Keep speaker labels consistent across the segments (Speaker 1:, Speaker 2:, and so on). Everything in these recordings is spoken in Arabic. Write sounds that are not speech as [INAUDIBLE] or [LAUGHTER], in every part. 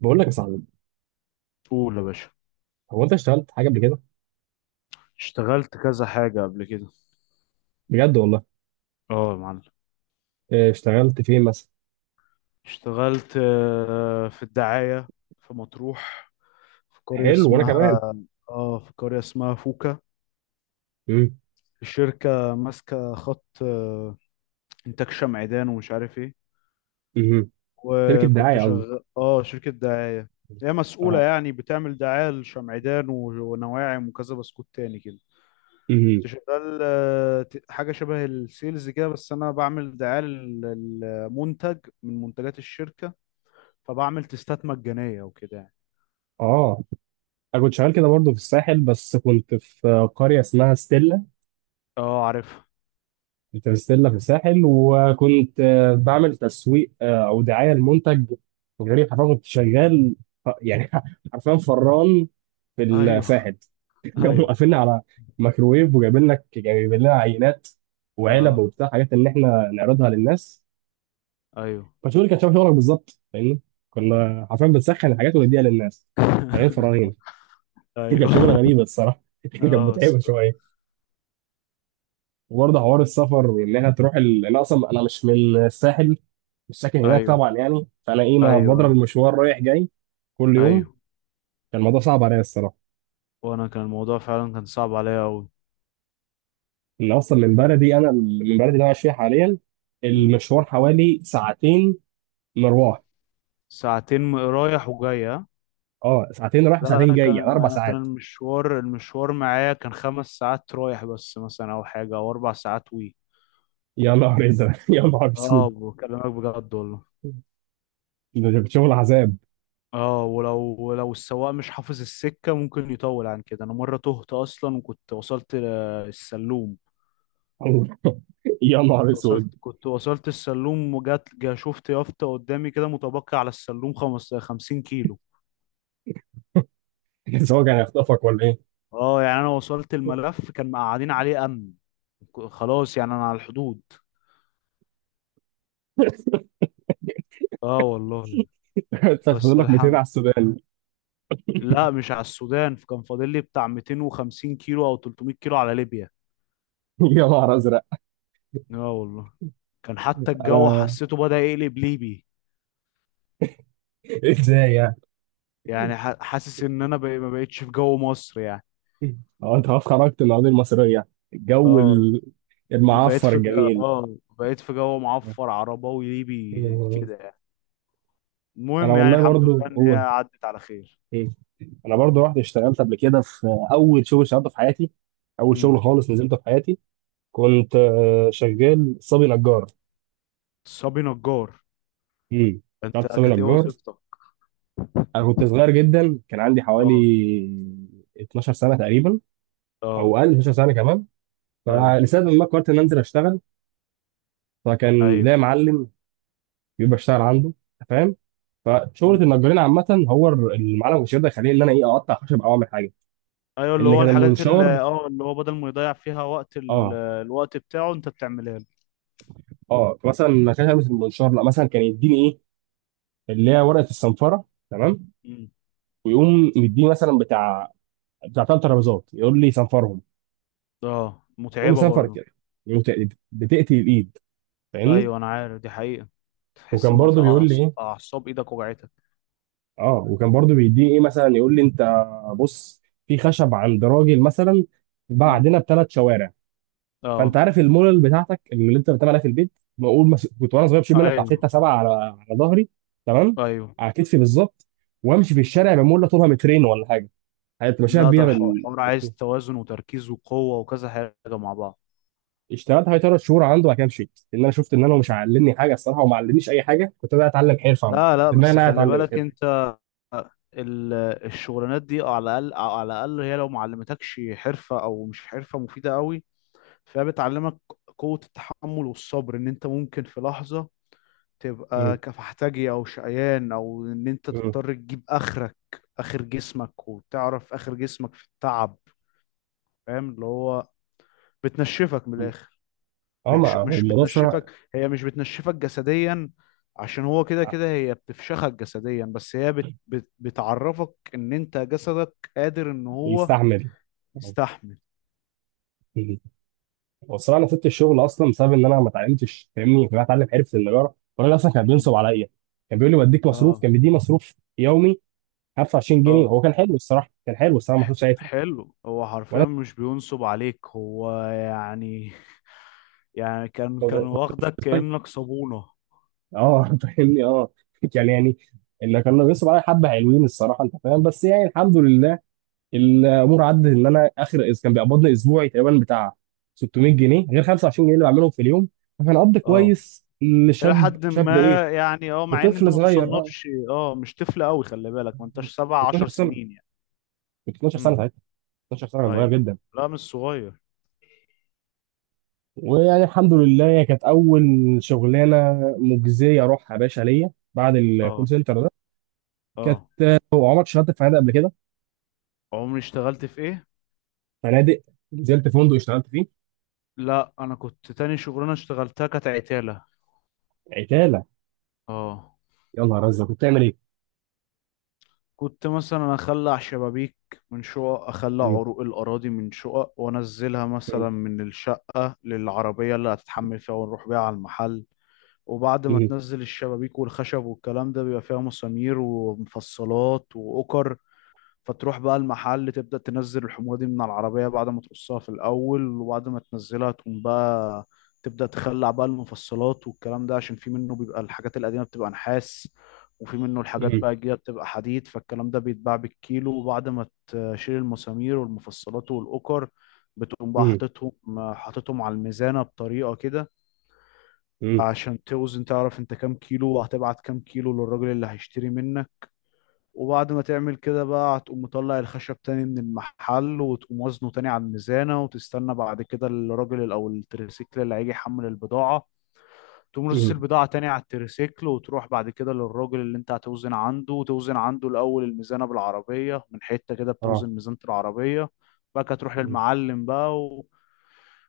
Speaker 1: بقول لك يا صاحبي.
Speaker 2: قول يا باشا.
Speaker 1: هو انت اشتغلت حاجه قبل كده؟
Speaker 2: اشتغلت كذا حاجة قبل كده.
Speaker 1: بجد والله.
Speaker 2: اه يا معلم.
Speaker 1: اه، اشتغلت فين مثلا؟
Speaker 2: اشتغلت في الدعاية. في مطروح. في قرية
Speaker 1: حلو وانا
Speaker 2: اسمها
Speaker 1: كمان.
Speaker 2: اه في قرية اسمها فوكا.
Speaker 1: امم.
Speaker 2: الشركة ماسكة خط إنتاج شمعدان، ومش عارف ايه.
Speaker 1: امم. شركه
Speaker 2: وكنت
Speaker 1: دعايه قصدي.
Speaker 2: شغال شركة دعاية. هي مسؤولة
Speaker 1: اه.
Speaker 2: يعني بتعمل دعاية لشمعدان ونواعم وكذا بسكوت تاني كده.
Speaker 1: امم.
Speaker 2: كنت شغال حاجة شبه السيلز كده، بس أنا بعمل دعاية للمنتج من منتجات الشركة. فبعمل تستات مجانية وكده يعني.
Speaker 1: اه. انا كنت شغال كده برضه في الساحل، بس كنت في قريه اسمها ستيلا.
Speaker 2: اه عارفها.
Speaker 1: كنت في ستيلا في الساحل، وكنت بعمل تسويق، او دعايه لمنتج غريب. حرفيا كنت شغال، اه، يعني [LAUGHS] حرفيا فران في
Speaker 2: ايوه،
Speaker 1: الساحل. [LAUGHS] قاموا
Speaker 2: ايوه،
Speaker 1: قافلنا على ميكروويف، وجايبين لك جايبين لنا عينات وعلب
Speaker 2: اه،
Speaker 1: وبتاع حاجات ان احنا نعرضها للناس.
Speaker 2: ايوه.
Speaker 1: فشغل كان شبه شغلك بالظبط، فاهمني؟ كنا حرفيا بنسخن الحاجات ونديها للناس. شغالين
Speaker 2: [LAUGHS]
Speaker 1: فراغين. [LAUGHS] كانت شغله
Speaker 2: ايوه،
Speaker 1: غريبه الصراحه. [LAUGHS] كانت
Speaker 2: اه
Speaker 1: متعبه
Speaker 2: الصراحة.
Speaker 1: شويه. وبرضه حوار السفر، وان انا انا اصلا انا مش من الساحل، مش ساكن هناك
Speaker 2: ايوه،
Speaker 1: طبعا يعني، فانا ايه ما
Speaker 2: ايوه،
Speaker 1: بضرب المشوار رايح جاي كل يوم.
Speaker 2: ايوه.
Speaker 1: كان الموضوع صعب عليا الصراحه.
Speaker 2: وانا كان الموضوع فعلا كان صعب عليا قوي.
Speaker 1: ان اصلا من بلدي، انا من بلدي اللي انا عايش فيها حاليا، المشوار حوالي ساعتين مروح.
Speaker 2: ساعتين رايح وجاي، ها؟
Speaker 1: اه، ساعتين رايح
Speaker 2: لا
Speaker 1: وساعتين
Speaker 2: انا
Speaker 1: جاي يعني
Speaker 2: كان
Speaker 1: اربع
Speaker 2: لا انا كان
Speaker 1: ساعات.
Speaker 2: المشوار معايا كان 5 ساعات رايح، بس مثلا او حاجه او 4 ساعات وي.
Speaker 1: يا نهار ازرق. [LAUGHS] يا نهار اسود.
Speaker 2: اه بكلمك بجد والله.
Speaker 1: ده كان شغل عذاب.
Speaker 2: اه، ولو السواق مش حافظ السكة ممكن يطول عن كده. انا مرة تهت اصلا وكنت وصلت السلوم.
Speaker 1: [LAUGHS] يا نهار
Speaker 2: كنت وصلت
Speaker 1: اسود.
Speaker 2: كنت وصلت السلوم، وجات جا شفت يافطة قدامي كده، متبقي على السلوم 50 كيلو.
Speaker 1: بس هو كان هيخطفك ولا ايه؟
Speaker 2: اه يعني انا وصلت، الملف كان مقعدين عليه امن. خلاص يعني انا على الحدود. اه والله.
Speaker 1: [LAUGHS] انت فاضل
Speaker 2: بس
Speaker 1: لك 200
Speaker 2: الحمد.
Speaker 1: على السودان.
Speaker 2: لا مش على السودان، كان فاضل لي بتاع 250 كيلو او 300 كيلو على ليبيا.
Speaker 1: [LAUGHS] يا نهار ازرق.
Speaker 2: اه والله. كان حتى الجو
Speaker 1: انا.
Speaker 2: حسيته بدأ يقلب ليبي.
Speaker 1: [LAUGHS] ازاي يعني؟
Speaker 2: يعني حاسس ان انا بقى ما بقتش في جو مصر يعني.
Speaker 1: هو انت خلاص خرجت من القضيه المصريه. الجو
Speaker 2: اه بقيت
Speaker 1: المعفر
Speaker 2: في جو
Speaker 1: الجميل.
Speaker 2: اه بقيت في جو معفر عرباوي ليبي
Speaker 1: [LAUGHS]
Speaker 2: كده يعني.
Speaker 1: انا
Speaker 2: المهم يعني
Speaker 1: والله
Speaker 2: الحمد
Speaker 1: برضو
Speaker 2: لله ان هي
Speaker 1: قول.
Speaker 2: عدت على خير.
Speaker 1: [LAUGHS] انا برضو رحت اشتغلت قبل كده في اول شغل اشتغلته في حياتي، اول شغل
Speaker 2: امم.
Speaker 1: خالص نزلته في حياتي. كنت شغال صبي نجار.
Speaker 2: صبي نجار.
Speaker 1: امم.
Speaker 2: انت
Speaker 1: بتاعت سامي
Speaker 2: كانت ايه
Speaker 1: نجار.
Speaker 2: وظيفتك؟
Speaker 1: انا كنت صغير جدا، كان عندي حوالي
Speaker 2: اه،
Speaker 1: 12 سنه تقريبا، او
Speaker 2: اه.
Speaker 1: اقل 12 سنه كمان.
Speaker 2: ايوه،
Speaker 1: فلسبب ما قررت ان انزل اشتغل. فكان
Speaker 2: ايوه.
Speaker 1: ليا معلم بيبقى اشتغل عنده، أنت فاهم؟ فشغله
Speaker 2: امم.
Speaker 1: النجارين عامه، هو المعلم مش يقدر يخليني ان انا ايه اقطع خشب او اعمل حاجه
Speaker 2: ايوه، اللي
Speaker 1: ان
Speaker 2: هو
Speaker 1: كان
Speaker 2: الحاجات اللي
Speaker 1: المنشار.
Speaker 2: اه اللي هو بدل ما يضيع فيها وقت
Speaker 1: اه.
Speaker 2: الوقت بتاعه انت بتعملها له.
Speaker 1: اه مثلا ما كانش ألبس المنشار، لا مثلا كان يديني ايه اللي هي ورقه الصنفره. تمام.
Speaker 2: امم.
Speaker 1: ويقوم مديني مثلا بتاع 3 ترابيزات، يقول لي صنفرهم.
Speaker 2: اه
Speaker 1: المهم
Speaker 2: متعبة
Speaker 1: سافر
Speaker 2: برضو.
Speaker 1: كده، وت- بتقتل الايد، فاهمني؟
Speaker 2: ايوه انا عارف دي حقيقة. تحس
Speaker 1: وكان
Speaker 2: ان
Speaker 1: برضه بيقول لي
Speaker 2: أعص-
Speaker 1: ايه.
Speaker 2: اعصاب ايدك وجعتك.
Speaker 1: اه، وكان برضو بيديني ايه، مثلا يقول لي انت بص، في خشب عند راجل مثلا بعدنا ب3 شوارع، فانت
Speaker 2: اه،
Speaker 1: عارف المولل بتاعتك اللي انت بتعملها في البيت، بقول كنت وانا صغير بشيل
Speaker 2: ايوه،
Speaker 1: منها بتاع
Speaker 2: ايوح،
Speaker 1: 6 7 على ظهري. تمام.
Speaker 2: ايوه.
Speaker 1: على كتفي بالظبط، وامشي في الشارع بمولة طولها مترين ولا حاجه. هتبقى شايف
Speaker 2: لا ده
Speaker 1: بيها
Speaker 2: الح-
Speaker 1: بال...
Speaker 2: الحوار عايز توازن وتركيز وقوة وكذا حاجة مع بعض.
Speaker 1: اشتغلت حوالي 3 شهور عنده، وبعد كده مشيت لان انا شفت ان انا مش علمني حاجه الصراحه، وما علمنيش اي حاجه. كنت انا اتعلم حرفه عموماً.
Speaker 2: لا، لا،
Speaker 1: في دماغي ان
Speaker 2: بس
Speaker 1: انا
Speaker 2: خلي
Speaker 1: اتعلم
Speaker 2: بالك
Speaker 1: الحرفه.
Speaker 2: انت. ال- الشغلانات دي على الاقل على الاقل هي لو ما علمتكش حرفه او مش حرفه مفيده قوي، فهي بتعلمك قوه التحمل والصبر. ان انت ممكن في لحظه تبقى
Speaker 1: مم.
Speaker 2: كفحتاجي او شقيان، او ان انت
Speaker 1: مم.
Speaker 2: تضطر تجيب اخرك، اخر جسمك، وتعرف اخر جسمك في التعب. فاهم اللي هو بتنشفك من
Speaker 1: مم.
Speaker 2: الاخر.
Speaker 1: اه، ما
Speaker 2: مش
Speaker 1: هو
Speaker 2: مش
Speaker 1: الموضوع الصراحه.
Speaker 2: بتنشفك، هي مش بتنشفك جسديا، عشان هو كده كده هي بتفشخك جسديا، بس هي بت بت بتعرفك ان انت جسدك قادر ان هو
Speaker 1: يستحمل.
Speaker 2: يستحمل.
Speaker 1: مم. هو الصراحه انا سبت الشغل اصلا بسبب ان انا ما اتعلمتش فاهمني، فانا اتعلم حرفه النجاره، والراجل اصلا كان
Speaker 2: مم.
Speaker 1: بينصب عليا. كان بيقول لي بديك مصروف،
Speaker 2: اه،
Speaker 1: كان بيديني مصروف يومي 25 جنيه.
Speaker 2: اه،
Speaker 1: هو كان حلو الصراحه، كان حلو الصراحه ما كنتش ساعتها
Speaker 2: حلو. هو حرفيا
Speaker 1: وانا
Speaker 2: مش بينصب عليك، هو يعني [LAUGHS] يعني كان
Speaker 1: كنت
Speaker 2: واخدك
Speaker 1: طفل.
Speaker 2: كأنك صابونة.
Speaker 1: اه [LAUGHS] فاهمني. اه، يعني اللي كانوا بيصروا عليا حبه حلوين الصراحه انت فاهم، بس يعني الحمد لله الامور
Speaker 2: مم.
Speaker 1: عدت. ان انا اخر كان بيقبضني اسبوعي تقريبا بتاع 600 جنيه، غير 25 جنيه اللي بعملهم في اليوم. فكان قبض
Speaker 2: اه
Speaker 1: كويس
Speaker 2: الى
Speaker 1: لشاب،
Speaker 2: حد
Speaker 1: شاب ايه،
Speaker 2: ما يعني، مع ان انت
Speaker 1: لطفل
Speaker 2: ما
Speaker 1: صغير اه.
Speaker 2: تصنفش، مش طفل قوي. خلي بالك ما
Speaker 1: كنت
Speaker 2: انتش سبع عشر
Speaker 1: 12 سنه،
Speaker 2: سنين يعني.
Speaker 1: كنت 12 سنه
Speaker 2: مم.
Speaker 1: ساعتها، 12 سنه صغير
Speaker 2: ايوه.
Speaker 1: جدا.
Speaker 2: لا مش صغير.
Speaker 1: ويعني الحمد لله هي كانت اول شغلانه مجزيه اروحها يا باشا ليا بعد الكول
Speaker 2: اه،
Speaker 1: سنتر ده. كانت.
Speaker 2: اه.
Speaker 1: هو عمرك اشتغلت في فنادق قبل كده؟
Speaker 2: عمري اشتغلت في ايه؟
Speaker 1: فنادق. نزلت فندق اشتغلت فيه.
Speaker 2: لا انا كنت تاني شغلانه اشتغلتها كانت عتاله.
Speaker 1: عتالة.
Speaker 2: اه.
Speaker 1: يا نهار أزرق، كنت بتعمل إيه؟
Speaker 2: كنت مثلا اخلع شبابيك من شقق، اخلع
Speaker 1: مم.
Speaker 2: عروق الاراضي من شقق، وانزلها
Speaker 1: مم.
Speaker 2: مثلا من الشقه للعربيه اللي هتتحمل فيها، ونروح بيها على المحل. وبعد ما
Speaker 1: مم.
Speaker 2: تنزل الشبابيك والخشب والكلام ده، بيبقى فيها مسامير ومفصلات واوكر، فتروح بقى المحل تبدأ تنزل الحموضة دي من على العربية بعد ما تقصها في الأول. وبعد ما تنزلها تقوم بقى تبدأ تخلع بقى المفصلات والكلام ده، عشان في منه بيبقى الحاجات القديمة بتبقى نحاس، وفي منه الحاجات
Speaker 1: مم.
Speaker 2: بقى الجديدة بتبقى حديد، فالكلام ده بيتباع بالكيلو. وبعد ما تشيل المسامير والمفصلات والأكر، بتقوم بقى
Speaker 1: مم.
Speaker 2: حاططهم، حاططهم على الميزانة بطريقة كده،
Speaker 1: مم.
Speaker 2: عشان توزن تعرف انت كام كيلو وهتبعت كام كيلو للراجل اللي هيشتري منك. وبعد ما تعمل كده بقى، هتقوم مطلع الخشب تاني من المحل وتقوم وزنه تاني على الميزانة، وتستنى بعد كده الراجل أو التريسيكل اللي هيجي يحمل البضاعة. تقوم رصص
Speaker 1: مم.
Speaker 2: البضاعة تاني على التريسيكل، وتروح بعد كده للراجل اللي انت هتوزن عنده، وتوزن عنده الأول الميزانة بالعربية، من حتة كده
Speaker 1: آه.
Speaker 2: بتوزن ميزانة العربية، بقى تروح
Speaker 1: مم.
Speaker 2: للمعلم بقى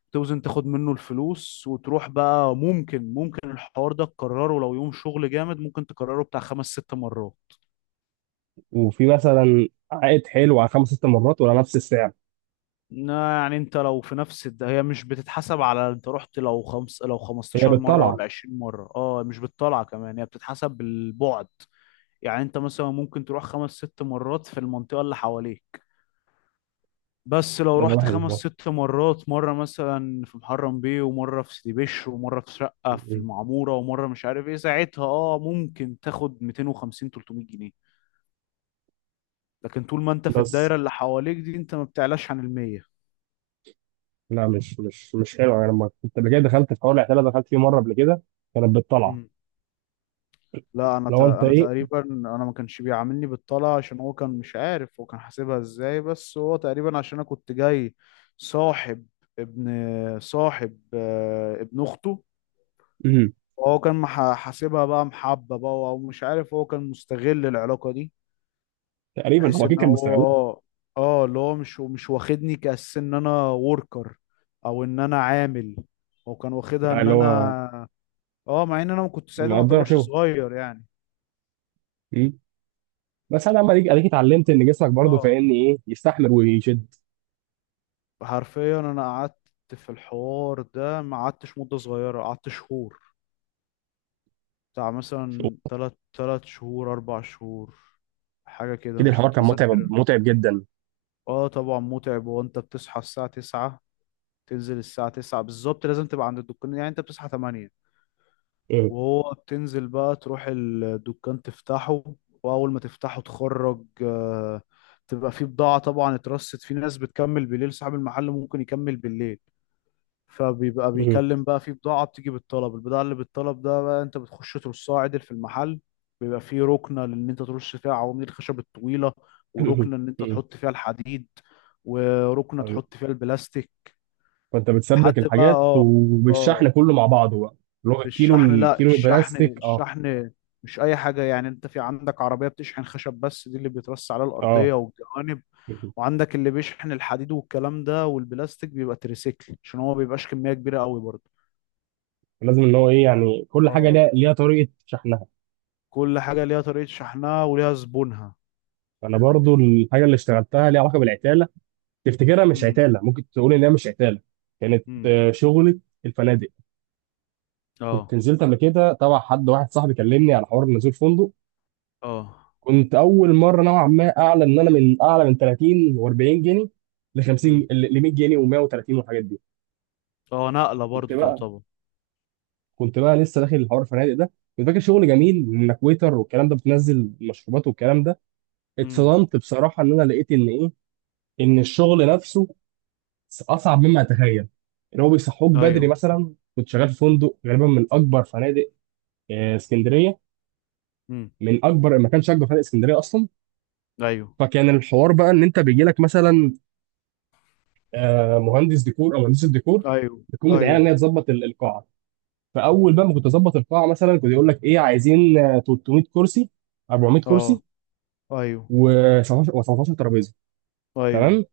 Speaker 2: وتوزن تاخد منه الفلوس. وتروح بقى، ممكن الحوار ده تكرره لو يوم شغل جامد، ممكن تكرره بتاع خمس ست مرات.
Speaker 1: وفي مثلا عائد حلو على خمس ست مرات ولا نفس السعر؟
Speaker 2: يعني انت لو في نفس هي مش بتتحسب على انت رحت لو خمس لو
Speaker 1: هي
Speaker 2: 15 مرة
Speaker 1: بالطلعة.
Speaker 2: ولا 20 مرة، اه مش بالطلعة كمان هي بتتحسب بالبعد. يعني انت مثلا ممكن تروح خمس ست مرات في المنطقة اللي حواليك، بس لو
Speaker 1: ده
Speaker 2: رحت
Speaker 1: واحد
Speaker 2: خمس
Speaker 1: يبقى.
Speaker 2: ست مرات، مرة مثلا في محرم بيه، ومرة في سيدي بشر، ومرة في شقة في
Speaker 1: مم.
Speaker 2: المعمورة، ومرة مش عارف ايه ساعتها، اه ممكن تاخد 250 300 جنيه. لكن طول ما انت في
Speaker 1: بس
Speaker 2: الدايرة اللي حواليك دي انت ما بتعلاش عن المية.
Speaker 1: لا، مش حلو. أنا لما كنت قبل كده دخلت في حوار العتالة، دخلت فيه مرة قبل كده، كانت بالطلعة.
Speaker 2: لا
Speaker 1: لو أنت
Speaker 2: انا
Speaker 1: إيه.
Speaker 2: تقريبا انا ما كانش بيعاملني بالطلعه، عشان هو كان مش عارف هو كان حاسبها ازاي، بس هو تقريبا عشان انا كنت جاي صاحب، ابن صاحب، ابن اخته.
Speaker 1: مم.
Speaker 2: هو كان حاسبها بقى محبه بقى، او مش عارف، هو كان مستغل العلاقه دي،
Speaker 1: تقريبا
Speaker 2: بحيث
Speaker 1: هو أكيد
Speaker 2: ان
Speaker 1: كان
Speaker 2: هو
Speaker 1: مستغلك.
Speaker 2: اه اللي هو مش واخدني كأس ان انا وركر، او ان انا عامل. هو كان واخدها ان
Speaker 1: اللي
Speaker 2: انا،
Speaker 1: هو.
Speaker 2: اه مع ان انا ما كنت ساعتها ما
Speaker 1: مقدرة
Speaker 2: اعتبرش
Speaker 1: شغل.
Speaker 2: صغير يعني.
Speaker 1: مم. بس أنا لما أديك اتعلمت إن جسمك برضه
Speaker 2: اه،
Speaker 1: فاهمني إيه، يستحمل ويشد.
Speaker 2: حرفيا انا قعدت في الحوار ده ما قعدتش مدة صغيرة، قعدت شهور، بتاع مثلا تلات تلات شهور اربع شهور، حاجة كده
Speaker 1: أكيد
Speaker 2: مش
Speaker 1: الحوار كان متعب
Speaker 2: متذكر.
Speaker 1: متعب جدا.
Speaker 2: اه طبعا متعب، وانت بتصحى الساعة 9، تنزل الساعة 9 بالظبط لازم تبقى عند الدكان، يعني انت بتصحى 8. وهو بتنزل بقى تروح الدكان تفتحه، واول ما تفتحه تخرج تبقى فيه بضاعة طبعا اترصت، في ناس بتكمل بالليل، صاحب المحل ممكن يكمل بالليل، فبيبقى
Speaker 1: مم.
Speaker 2: بيكلم بقى، في بضاعة بتيجي بالطلب، البضاعة اللي بالطلب ده بقى انت بتخش ترصها عدل في المحل. بيبقى فيه ركنة ان انت ترص فيها عواميد الخشب الطويلة،
Speaker 1: [CLEARS THROAT]
Speaker 2: وركنة ان انت
Speaker 1: مم.
Speaker 2: تحط فيها الحديد، وركنة تحط فيها البلاستيك.
Speaker 1: فانت بتسبك
Speaker 2: لحد بقى،
Speaker 1: الحاجات
Speaker 2: اه،
Speaker 1: وبالشحن
Speaker 2: اه.
Speaker 1: كله مع بعضه بقى. اللي هو الكيلو
Speaker 2: بالشحن، لا
Speaker 1: الكيلو
Speaker 2: الشحن
Speaker 1: البلاستيك اه.
Speaker 2: الشحن مش اي حاجة. يعني انت في عندك عربية بتشحن خشب بس، دي اللي بيترص على
Speaker 1: اه.
Speaker 2: الأرضية والجوانب،
Speaker 1: مم.
Speaker 2: وعندك اللي بيشحن الحديد والكلام ده، والبلاستيك بيبقى تريسيكل عشان هو ما بيبقاش كمية كبيرة قوي برضه.
Speaker 1: لازم ان هو ايه يعني كل حاجه
Speaker 2: اه،
Speaker 1: ليها طريقه شحنها.
Speaker 2: كل حاجة ليها طريقة شحنها وليها زبونها.
Speaker 1: انا برضو الحاجه اللي اشتغلتها ليها علاقه بالعتاله، تفتكرها مش
Speaker 2: امم،
Speaker 1: عتاله، ممكن تقول ان هي مش عتاله. كانت
Speaker 2: امم،
Speaker 1: شغلة الفنادق. كنت
Speaker 2: اه،
Speaker 1: نزلت قبل كده تبع حد واحد، صاحبي كلمني على حوار نزول فندق.
Speaker 2: اه،
Speaker 1: كنت اول مره نوعا ما اعلى، ان انا من اعلى من 30 و40 جنيه، ل 50
Speaker 2: امم،
Speaker 1: ل 100 جنيه و130 والحاجات دي.
Speaker 2: اه نقلة
Speaker 1: كنت
Speaker 2: برضو
Speaker 1: بقى
Speaker 2: تعتبر.
Speaker 1: كنت بقى لسه داخل الحوار الفنادق ده. كنت فاكر شغل جميل انك ويتر والكلام ده، بتنزل مشروبات والكلام ده.
Speaker 2: امم،
Speaker 1: اتصدمت بصراحه ان انا لقيت ان ايه، ان الشغل نفسه اصعب مما اتخيل. ان هو بيصحوك بدري.
Speaker 2: ايوه،
Speaker 1: مثلا كنت شغال في فندق غالبا من اكبر فنادق اسكندريه،
Speaker 2: امم،
Speaker 1: من اكبر، ما كانش اكبر فنادق اسكندريه اصلا.
Speaker 2: ايوه،
Speaker 1: فكان الحوار بقى ان انت بيجي لك مثلا مهندس ديكور او مهندس الديكور،
Speaker 2: ايوه،
Speaker 1: بتكون متعينه ان
Speaker 2: ايوه،
Speaker 1: هي تظبط القاعه. فاول بقى ما كنت اظبط القاعه مثلا، كنت يقول لك ايه عايزين 300 كرسي، 400 كرسي،
Speaker 2: اه، ايوه،
Speaker 1: و17 و17 ترابيزه.
Speaker 2: ايوه،
Speaker 1: تمام.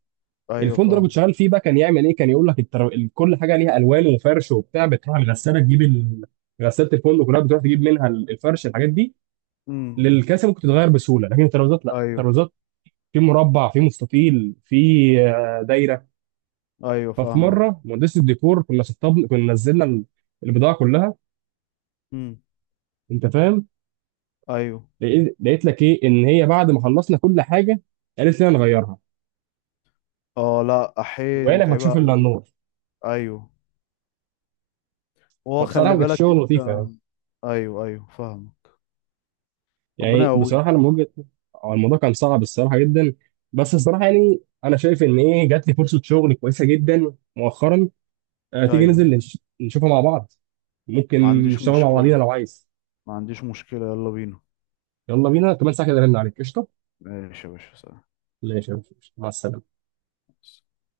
Speaker 2: ايوه
Speaker 1: الفندق اللي كنت
Speaker 2: فاهم.
Speaker 1: شغال فيه بقى كان يعمل ايه، كان يقول لك كل حاجه ليها الوان وفرش وبتاع، بتروح الغساله تجيب ال... غساله الفندق كلها بتروح تجيب منها الفرش الحاجات دي.
Speaker 2: امم،
Speaker 1: للكاسه ممكن تتغير بسهوله، لكن الترابيزات لا،
Speaker 2: ايوه،
Speaker 1: الترابيزات في مربع، في مستطيل، في دايره.
Speaker 2: ايوه
Speaker 1: ففي
Speaker 2: فاهمك.
Speaker 1: مره مهندس الديكور كنا نزلنا البضاعه كلها
Speaker 2: امم،
Speaker 1: انت فاهم،
Speaker 2: ايوه.
Speaker 1: لقيت لك ايه ان هي بعد ما خلصنا كل حاجه قالت لنا نغيرها،
Speaker 2: اه لا احيي، دي
Speaker 1: وقال لما
Speaker 2: متعبة
Speaker 1: تشوف الا
Speaker 2: قوي دي.
Speaker 1: النور.
Speaker 2: ايوه، هو خلي
Speaker 1: فبصراحه كانت
Speaker 2: بالك
Speaker 1: شغل
Speaker 2: انت.
Speaker 1: لطيفه يعني.
Speaker 2: ايوه، ايوه فاهمك. ربنا
Speaker 1: يعني
Speaker 2: يقويك.
Speaker 1: بصراحه لما وجهت، هو الموضوع كان صعب الصراحه جدا. بس الصراحه يعني انا شايف ان ايه جات لي فرصه شغل كويسه جدا مؤخرا. أه، تيجي
Speaker 2: ايوه،
Speaker 1: ننزل نشوفها مع بعض؟ ممكن
Speaker 2: ما عنديش
Speaker 1: نشتغل مع بعضينا
Speaker 2: مشكلة،
Speaker 1: لو عايز.
Speaker 2: ما عنديش مشكلة، يلا بينا.
Speaker 1: يلا بينا كمان ساعه كده رن عليك قشطه.
Speaker 2: ماشي يا باشا، سلام.
Speaker 1: ماشي يا باشا. مع السلامه.